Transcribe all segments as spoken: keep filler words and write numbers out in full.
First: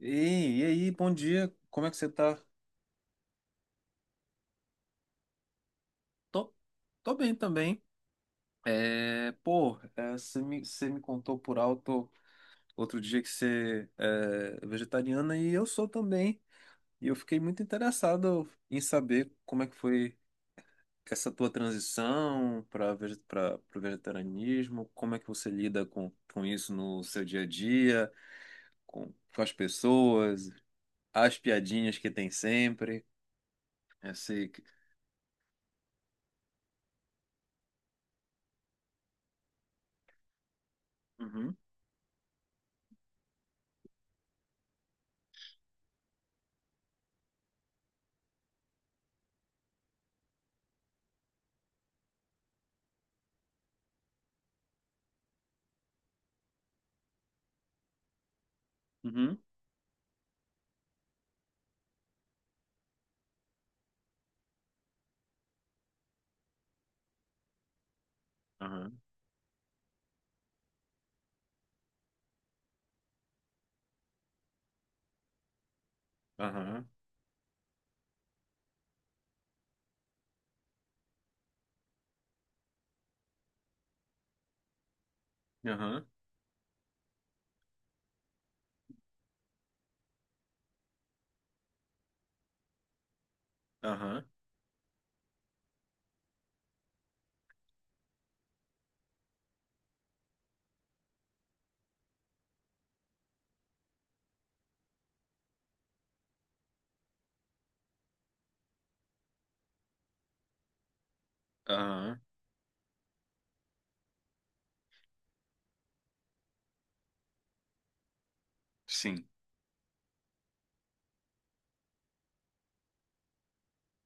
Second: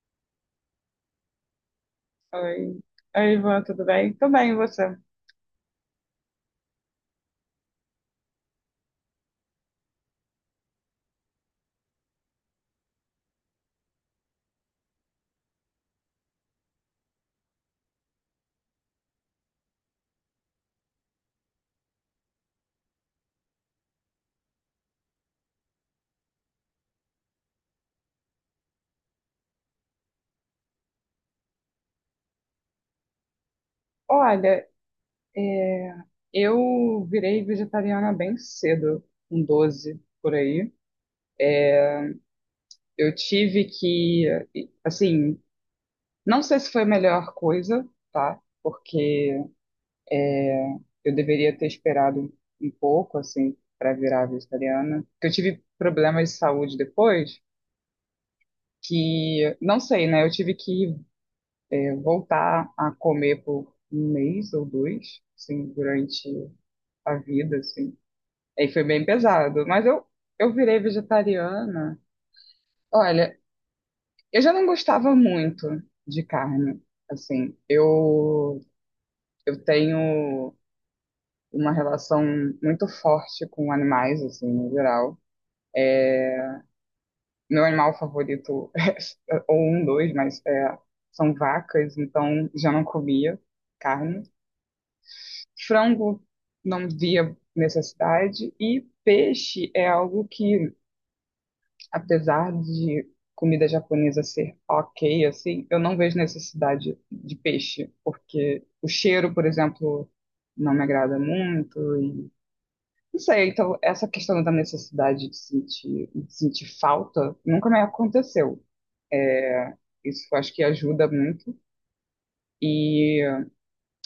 Ei, e aí, bom dia, como é que você tá? Oi. Oi, Ivan, tudo bem? Tudo bem, e você? Tô, tô bem também. É, pô, é, você me, você me contou por alto outro dia que você é é vegetariana e eu sou também. E eu fiquei muito interessado em saber como é que foi essa tua transição para para o vegetarianismo, como é que você lida com, com isso no seu dia a dia, com, com as pessoas, as piadinhas que tem sempre. Esse... Olha, eu virei vegetariana bem cedo, com doze por aí. Uhum, Eu tive que, assim, não sei se foi a melhor coisa, tá? Porque eu deveria ter esperado um pouco, assim, para virar vegetariana. Porque eu tive problemas de saúde depois, uhum, que, não sei, né? Eu tive que, é, voltar a comer por um mês ou dois, assim, durante a vida, assim. Aí foi aham. bem pesado. Mas eu, eu virei vegetariana. Olha, eu já não gostava muito de carne. Aham, Assim, eu, eu tenho uma relação muito forte com animais, assim, no geral. aham, Meu animal favorito é, ou um, dois, mas é, são vacas, então já não comia carne. aham, Frango não via necessidade. E peixe é algo que, apesar de comida japonesa ser ok, assim, eu não vejo necessidade de peixe, porque o cheiro, por exemplo, não me agrada muito. aham, E não sei, então essa questão da necessidade de sentir, de sentir falta nunca me aconteceu. sim, É, isso eu acho que ajuda muito. E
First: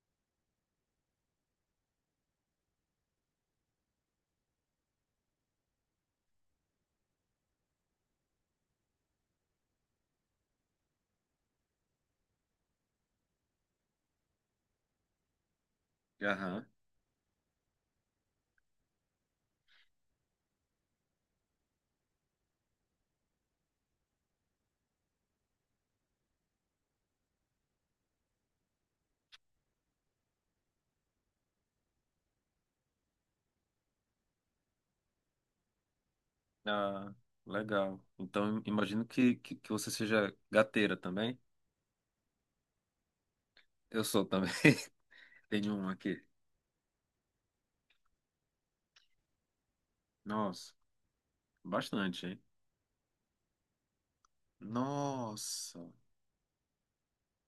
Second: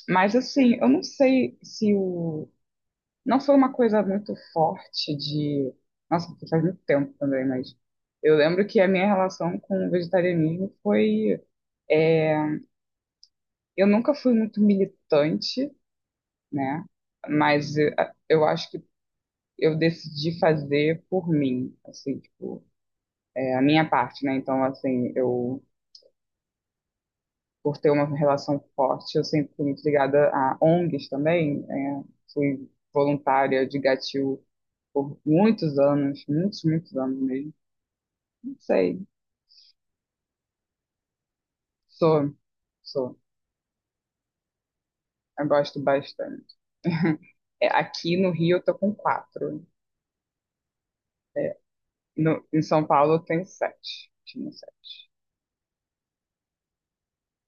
mas assim, eu não sei se o não foi uma coisa muito forte de. Nossa, porque faz muito tempo também, mas eu lembro que a minha relação com o vegetarianismo foi. Eu nunca fui muito militante, aham, né? Mas eh, a- eu acho que eu decidi fazer por mim, assim, tipo, é, a minha parte, né? Então, assim, eu, por ter uma relação forte, eu sempre fui muito ligada a O N Gs também, é, fui voluntária de Gatil por muitos anos, muitos, muitos ah, anos mesmo, legal. não Então, sei. imagino que, que, que você seja gateira também. Sou, sou. Eu sou também, Eu tenho gosto um aqui. bastante. É, aqui no Rio eu tô com quatro. Nossa, É, bastante, hein? no, em São Paulo eu tenho sete. Tinha sete. Nossa,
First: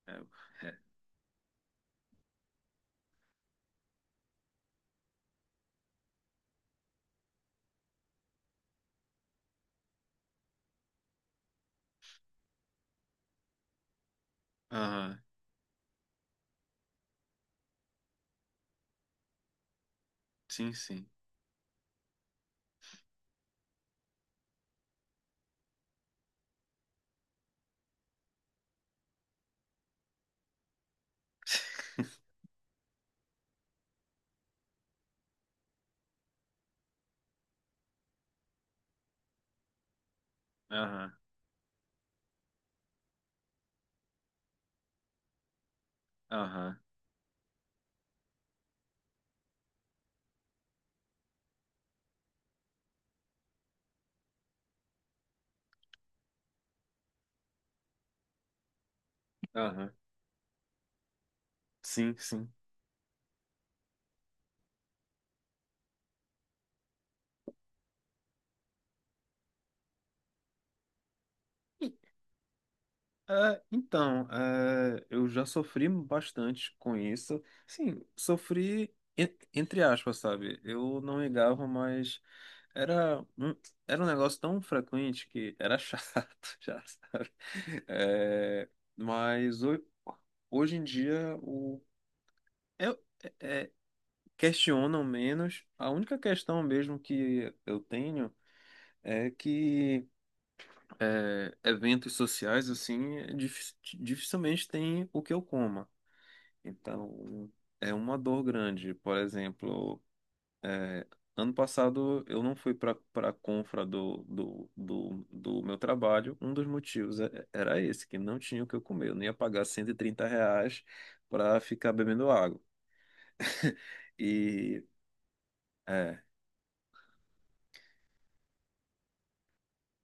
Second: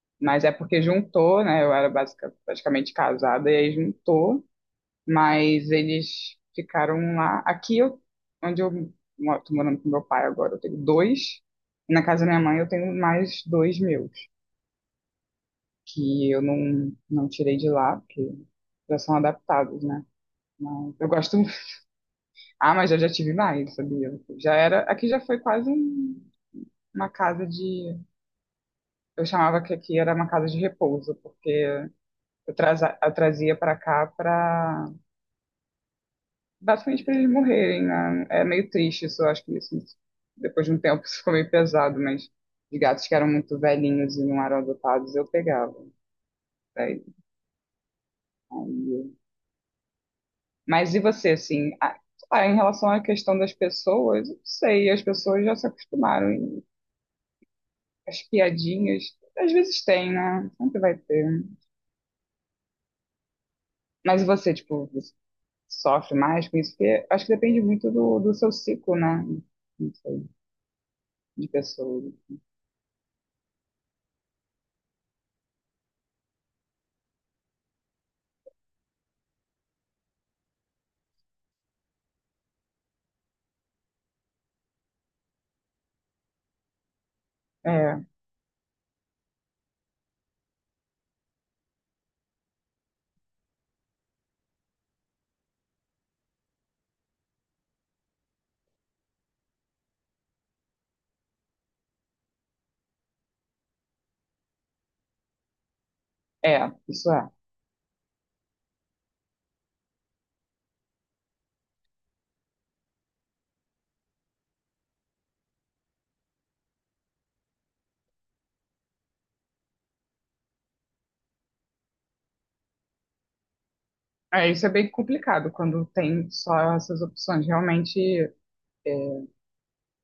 é, Mas é é. porque juntou, né? Eu era basica- praticamente casada e aí juntou. Mas eles ficaram lá. Aqui eu, onde eu moro, tô morando com meu pai agora, eu tenho dois. E na casa da minha mãe eu tenho mais dois meus, Aham, que eu não, não tirei de lá, porque já são adaptados, né? sim, Mas sim, eu gosto. Ah, mas eu já tive mais, sabia? Já era. Aqui já foi quase um- uma casa de. Eu chamava que aqui era uma casa de repouso, porque eu, traza- eu trazia pra cá pra. Basicamente pra eles morrerem, né? É meio triste isso, eu acho que isso. Depois de um tempo aham, isso ficou meio pesado, mas de gatos que eram muito velhinhos e não eram adotados, eu pegava. aham, Daí- aí- Mas e você, assim? A- ah, em relação à questão das pessoas, eu não sei, as pessoas já se acostumaram. As piadinhas. Às vezes aham, tem, né? Sempre vai ter. sim, sim. Mas você, tipo, você sofre mais com isso? Porque acho que depende muito do, do seu ciclo, né? Não sei, de E, pessoa. É, então, é, eu já sofri bastante com isso. Sim, sofri en- entre aspas, sabe? Eu não ligava, mas Era um, era um negócio tão frequente que era chato, já sabe? É, É, mas ho- hoje em dia o, eu, é, é, questionam menos. A única questão mesmo que eu tenho é que é, eventos sociais, assim, é dif- dificilmente tem o que eu coma. é, isso é. Então, é uma dor grande. Por exemplo. É, ano passado eu não fui para para a confra do, do, do, do meu trabalho. Um dos motivos é- era esse, que não tinha o que eu comer. Eu não ia pagar cento e trinta reais para ficar bebendo água. É, isso é E bem complicado quando é, tem só essas opções. Realmente, é,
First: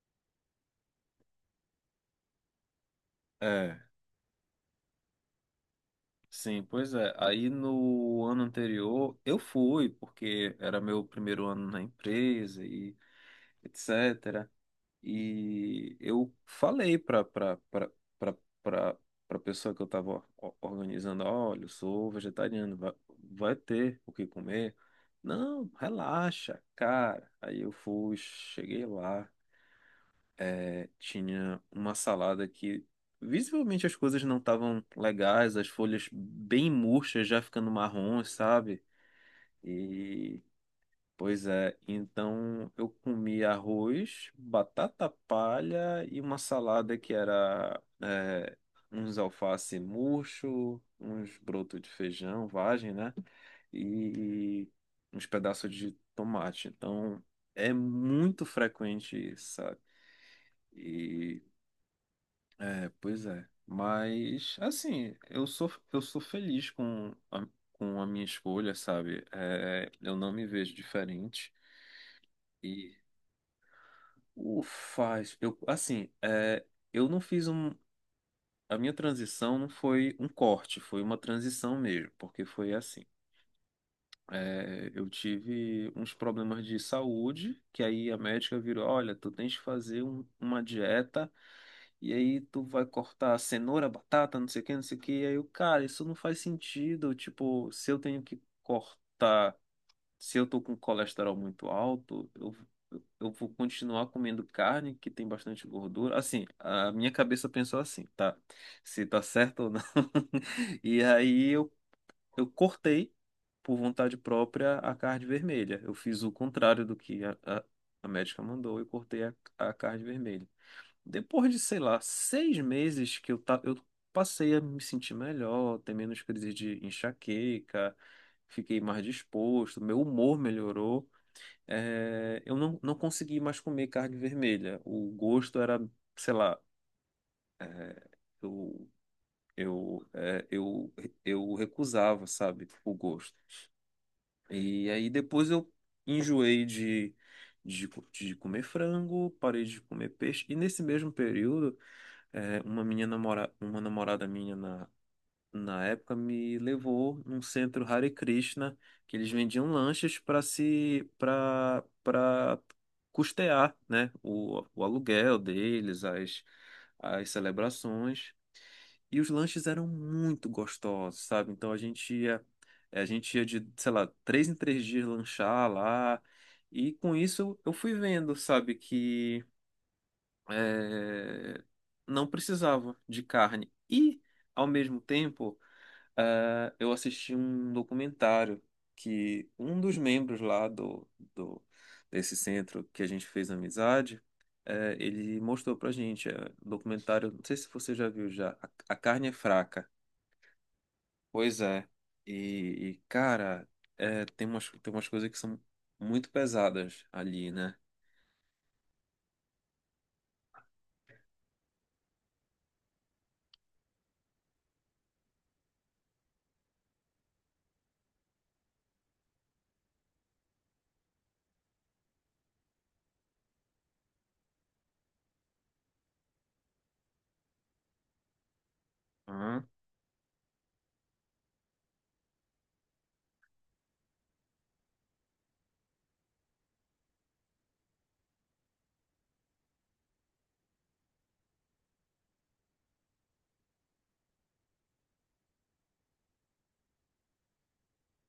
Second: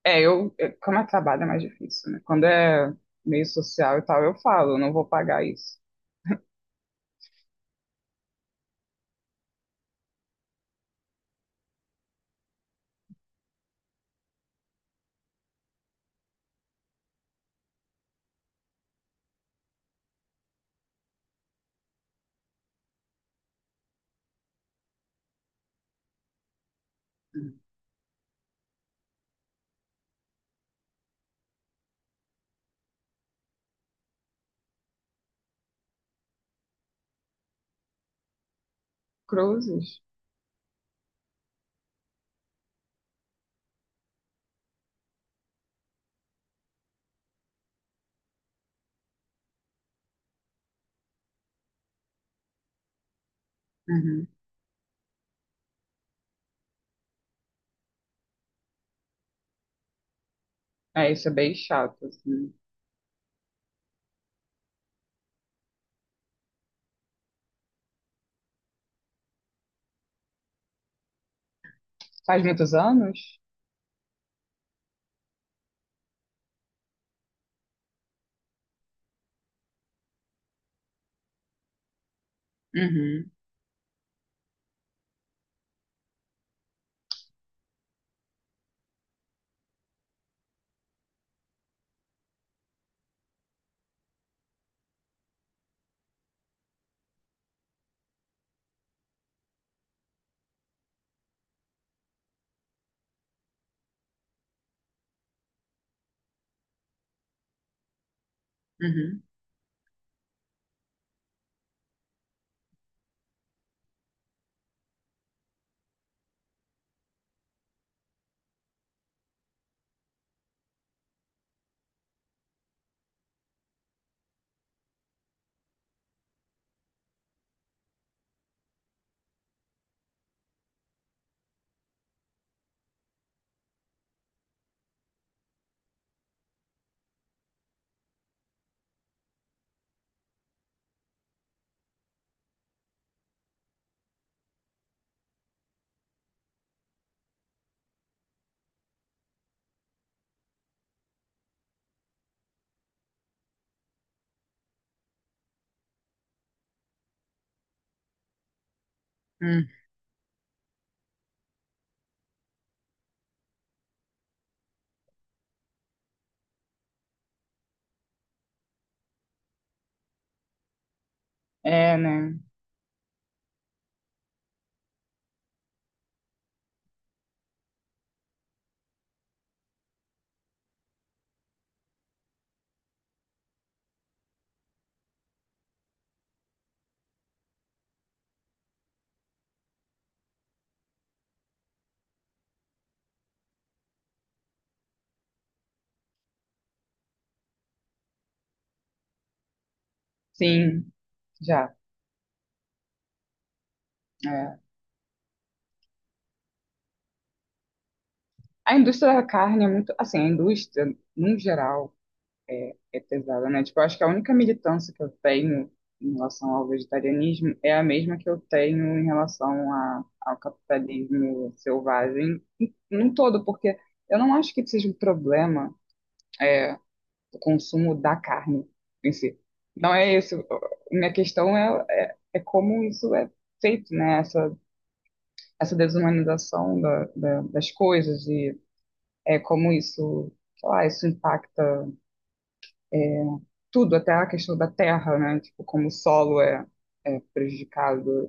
é, eu, é, como é trabalho é mais difícil, né? Quando é meio é, social e tal, eu falo, eu não vou pagar isso. sim, pois é. Aí no ano anterior eu fui, porque era meu primeiro ano na empresa e et cetera. E eu falei para para para para pessoa que eu estava organizando, olha, eu sou vegetariano, vai, vai ter o que comer? Não, relaxa, cara. Uhum. Aí eu fui, cheguei lá, é, tinha uma salada que visivelmente as coisas não estavam legais, as folhas bem murchas, já ficando marrons, sabe? Cruzes? Pois é, então eu comi arroz, batata palha e uma salada que era é, uns alface murcho, uns brotos de feijão, vagem, né? Uhum. E uns pedaços de tomate. Então é muito frequente, isso, sabe? É, isso é E bem chato, assim. é, pois é. Mas assim, eu sou eu sou feliz com a, com a minha escolha, sabe? É, eu não me vejo diferente. Faz muitos anos? O faz, eu, assim, é, eu não fiz um, a minha transição não foi um corte, foi uma transição mesmo, porque foi assim, Uhum, é, eu tive uns problemas de saúde, que aí a médica virou, olha, tu tens que fazer um- uma dieta, e aí tu vai cortar cenoura, batata, não sei o que, não sei o que, e aí eu, cara, isso não faz sentido, tipo, se eu tenho que cortar se eu tô com colesterol muito alto, eu, eu vou continuar comendo carne que tem bastante gordura. Assim, a minha cabeça pensou assim, tá? Se tá uhum. certo ou não. E aí eu, eu cortei, por vontade própria, a carne vermelha. Eu fiz o contrário do que a, a, a médica mandou, e cortei a, a carne vermelha. Depois de, sei lá, seis meses que eu, ta... eu passei a me sentir melhor, ter menos crise de enxaqueca, fiquei mais disposto, meu humor melhorou. É, eu não, não consegui mais comer carne vermelha. O gosto era, sei lá, é, eu, eu, é, eu, eu recusava, sabe, o gosto. E aí depois eu enjoei de, de, co- de comer frango, parei de comer peixe, e nesse mesmo período. É, uma minha namora... uma namorada minha na... na época me levou num centro Hare Krishna, que eles vendiam Uhum. lanchas para se para para custear, né, o... o aluguel deles, as as celebrações. E os lanches eram muito gostosos, sabe? Então a É, gente né? ia a gente ia de, sei lá, três em três dias lanchar lá. E com isso eu fui vendo, sabe, que é, não precisava de carne. E, ao mesmo tempo, é, eu assisti um documentário que um dos membros lá do, do- desse centro que a gente fez amizade, é, ele mostrou pra gente. É, um documentário, não sei se você já viu já, A, A Carne é Fraca. Sim, Pois já. é. E, e, cara, é, tem É. umas, tem umas coisas que são muito pesadas ali, né? A indústria da carne é muito. Assim, a indústria, num geral, é, é pesada, né? Tipo, eu acho que a única militância que eu tenho em relação ao vegetarianismo é a mesma que eu tenho em relação a, ao capitalismo selvagem, em- num todo, porque eu não acho que seja um problema, é, o consumo da carne em si. Aham, Não é isso. Minha questão é, é, é como isso é feito, né? Essa desumanização da, da, das coisas e é, como isso, sei lá, isso impacta tudo, até a questão da terra, né? Tipo, como o solo é, é prejudicado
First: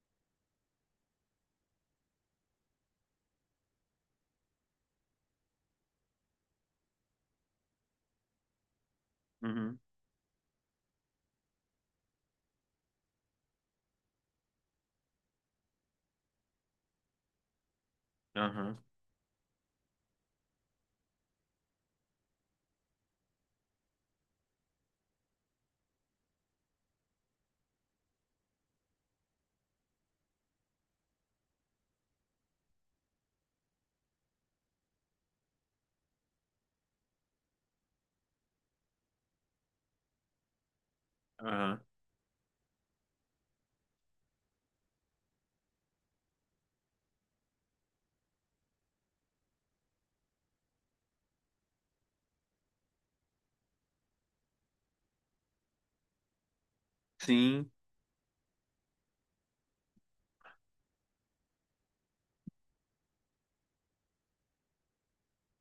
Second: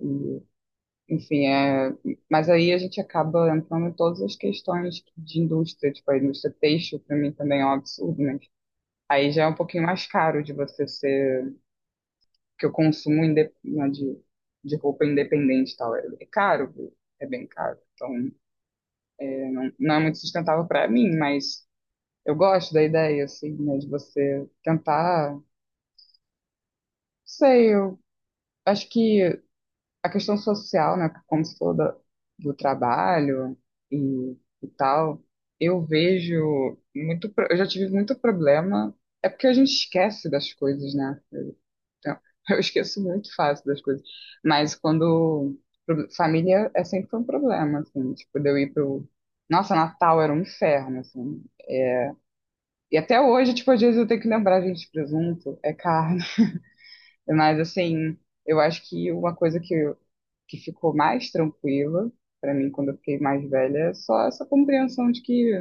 e, enfim, é... Mas aí a gente acaba entrando em todas as questões de indústria, tipo, a indústria têxtil para mim também é um absurdo, né, aí já é um uhum, pouquinho mais caro de você ser... Que eu consumo inde... né, de, de roupa independente e tal, é, é caro, é bem caro. Então, aham, não é muito sustentável para mim, mas eu gosto da ideia, assim, né, de você tentar, não sei, eu acho que a questão social, né, como se falou da- do trabalho e, e tal, eu vejo muito, pro- eu já tive muito problema, é porque a gente esquece das coisas, né? aham. Então, eu esqueço muito fácil das coisas, mas quando pro- família é sempre um problema, assim, tipo, de eu ir pro, nossa, Natal era um inferno, assim. E até hoje, tipo, às vezes eu tenho que lembrar, gente, presunto é caro. Mas, Sim, assim, eu acho que uma coisa que, eu- que ficou mais tranquila pra mim quando eu fiquei mais velha é só essa compreensão de que,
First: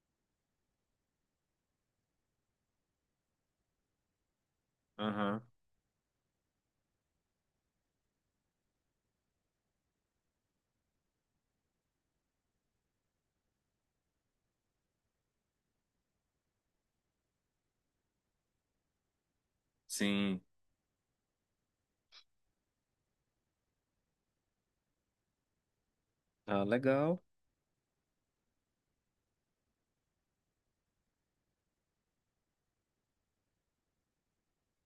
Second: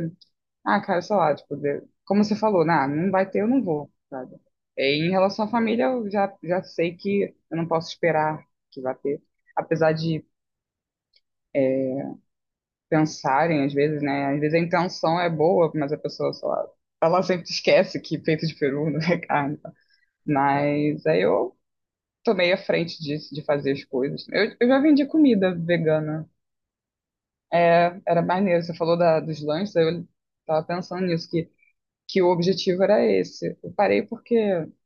ah, cara, sei lá, tipo, de- como você falou, nah, não vai ter, eu não vou, sabe? Em aham. relação à família, eu já, já sei que eu não posso esperar que vá ter. Apesar de pensarem, às vezes, né? Às vezes a intenção é boa, mas a pessoa, sei lá, ela sempre esquece que peito de peru não é carne. Tá? Sim. Mas aí eu tomei a frente disso, de fazer as coisas. Eu, eu já vendi comida vegana. Ah, legal. É, era maneiro. Você falou da, dos lanches, aí eu tava pensando nisso, que, que o objetivo era esse. Eu parei porque,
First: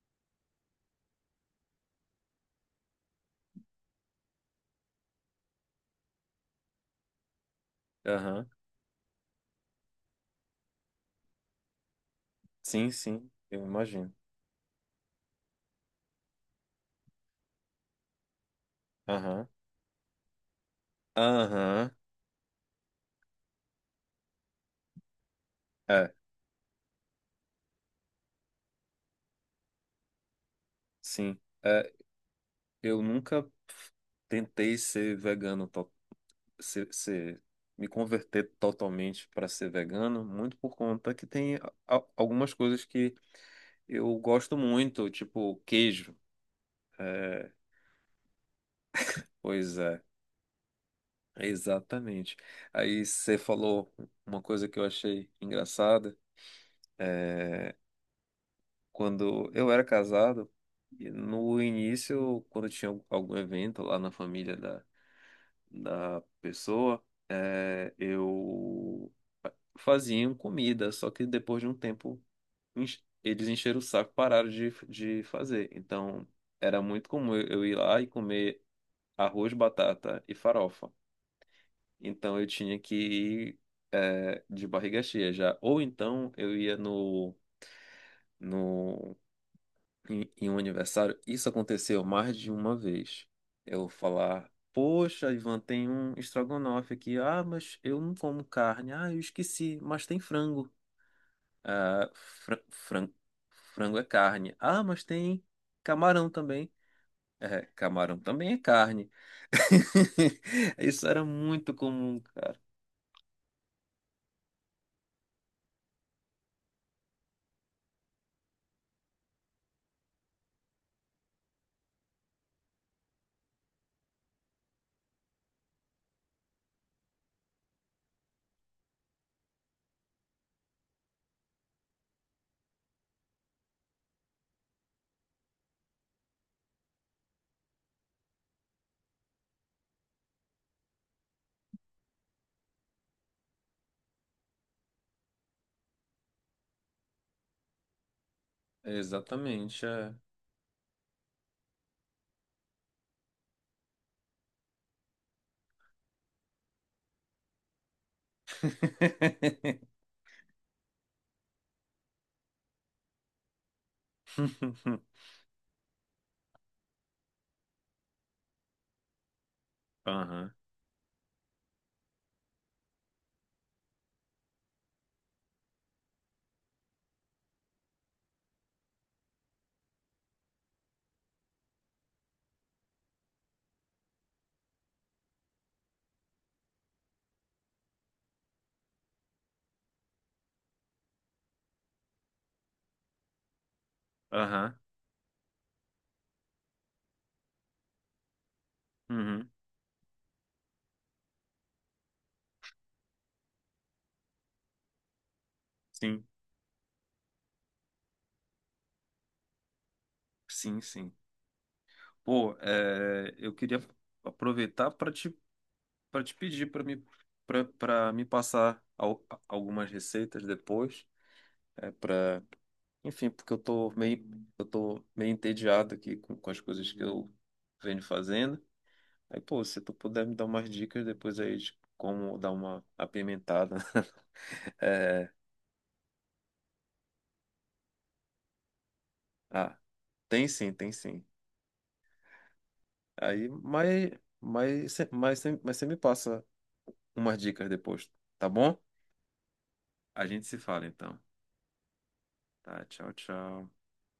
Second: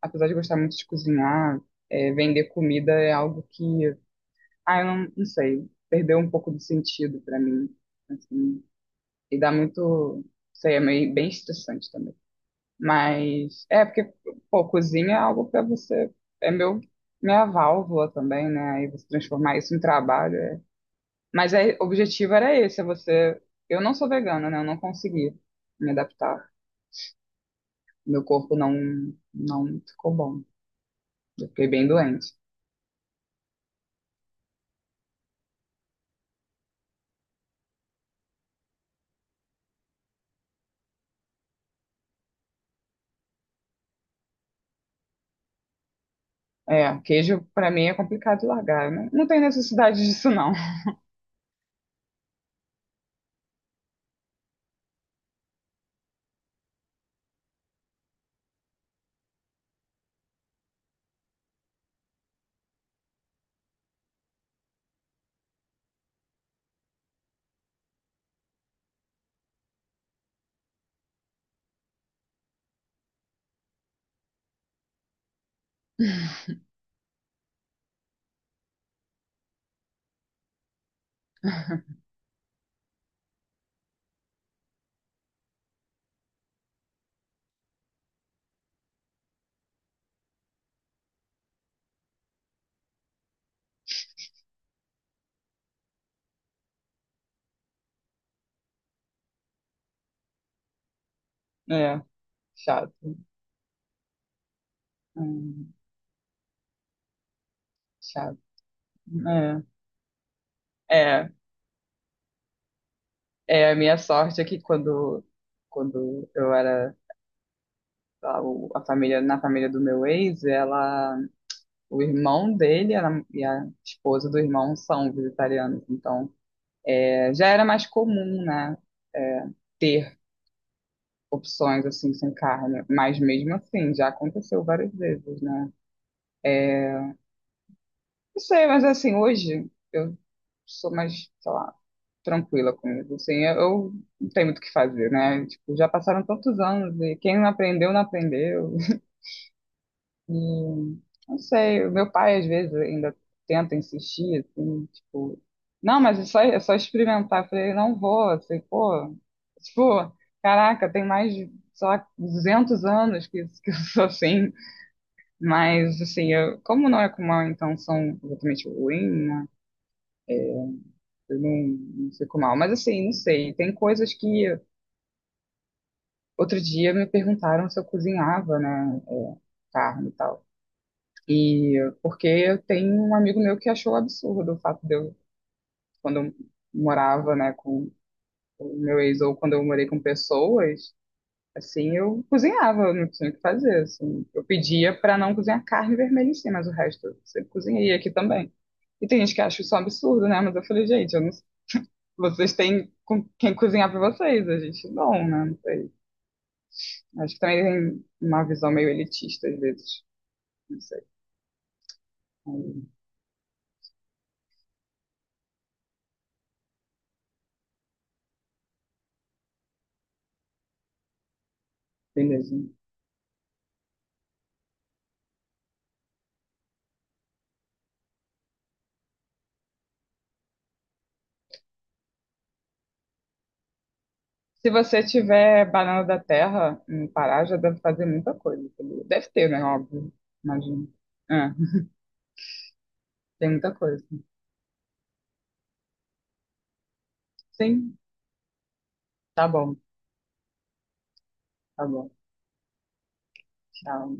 apesar de gostar muito de cozinhar, é, vender comida é algo que, ah, eu não, não sei, perdeu um pouco do sentido para mim. Aham. Assim. E dá muito, sei, é meio, bem estressante também. Sim, sim, eu Mas é imagino. porque, pô, cozinha é algo pra você. É meu, minha válvula também, né? Aí você Aham. transformar isso em trabalho. É. Mas aí, o Aham. objetivo era esse, é você. Eu não sou vegana, né? Eu não consegui me É, adaptar. Meu corpo não, não ficou bom. sim. Eu fiquei bem É, doente. eu nunca tentei ser vegano, to- ser, ser- me converter totalmente para ser vegano, muito por conta que tem a- a- algumas coisas que eu gosto muito, tipo queijo. É, queijo É, pra mim é complicado de largar. Não, não tem pois é, necessidade disso, não. exatamente. Aí você falou uma coisa que eu achei engraçada. é, Quando eu era casado, e no início, quando tinha algum evento lá na família da, da pessoa, eh, eu faziam comida, só que depois de um tempo enche- eles encheram o saco, e pararam de, de fazer. Então era muito comum eu eu ir lá e comer arroz, batata e farofa. Então eu tinha que ir eh, de barriga cheia já. Ou então eu ia no, no em, em um aniversário, isso aconteceu mais de uma vez. Eu falar, poxa, Ivan, tem um estrogonofe aqui. Ah, mas eu não como carne. Ah, eu esqueci, mas tem frango. É, Ah, fran- chato. fran- frango é carne. Ah, mas tem Hum, camarão também. É, camarão chato. também é carne. É, Isso era é, muito comum, cara. é, a minha sorte é que quando, quando eu era a, o- a família, na família do meu ex, ela, o irmão dele era- e a esposa do irmão são vegetarianos. Então, é, já era mais comum, né, é, ter opções assim sem carne. Mas mesmo assim, já aconteceu várias vezes, né? Não sei, mas assim, hoje eu sou mais, sei lá, tranquila com isso. Assim, eu, eu não tenho muito o que fazer, né? Tipo, já passaram tantos anos e quem não aprendeu, não aprendeu. Exatamente, é. Hum, não sei, o meu pai às vezes ainda tenta insistir, assim, tipo, não, mas é só, é só experimentar. Eu falei, não vou, assim, pô, tipo, caraca, tem mais de, sei lá, duzentos anos que, que eu sou assim, mas assim, eu, como não é com mal intenção exatamente ruim, né? Aham, Eu não, não fico mal, mas assim, não sei, tem coisas que outro dia me perguntaram se eu cozinhava, né, é, carne e tal. E porque eu tenho um amigo meu que achou absurdo o fato de eu, quando eu morava, né, com o meu ex ou quando eu morei com pessoas, assim, eu cozinhava, eu não tinha o que fazer, assim. Eu aham, pedia para não cozinhar carne vermelha em si, mas o resto eu sempre cozinhei aqui também. E tem gente que uhum, acha isso um absurdo, né? Mas eu falei, gente, eu não- vocês têm com quem cozinhar para vocês, a gente não, né? Não sei. sim, Acho que também tem uma visão meio elitista às vezes, sim, não sei. sim. Pô, Aí, é, eu queria aproveitar para te, para te, pedir para me, para para me passar al- algumas receitas depois, é, para, beleza. enfim, porque eu tô meio, eu tô meio entediado aqui com, com as coisas que eu venho fazendo. Aí, pô, se tu puder me dar umas dicas depois aí de como dar uma apimentada. Se você É, tiver banana da terra no Pará, já deve fazer muita coisa. Entendeu? Deve ter, né? ah, Óbvio. tem sim, tem Imagino. sim. É, Aí, tem muita coisa. mas, mas, mas, mas você me passa umas dicas Sim, depois, tá bom? tá bom, A gente se fala então. tá bom. Tá, tchau, tchau. Tchau.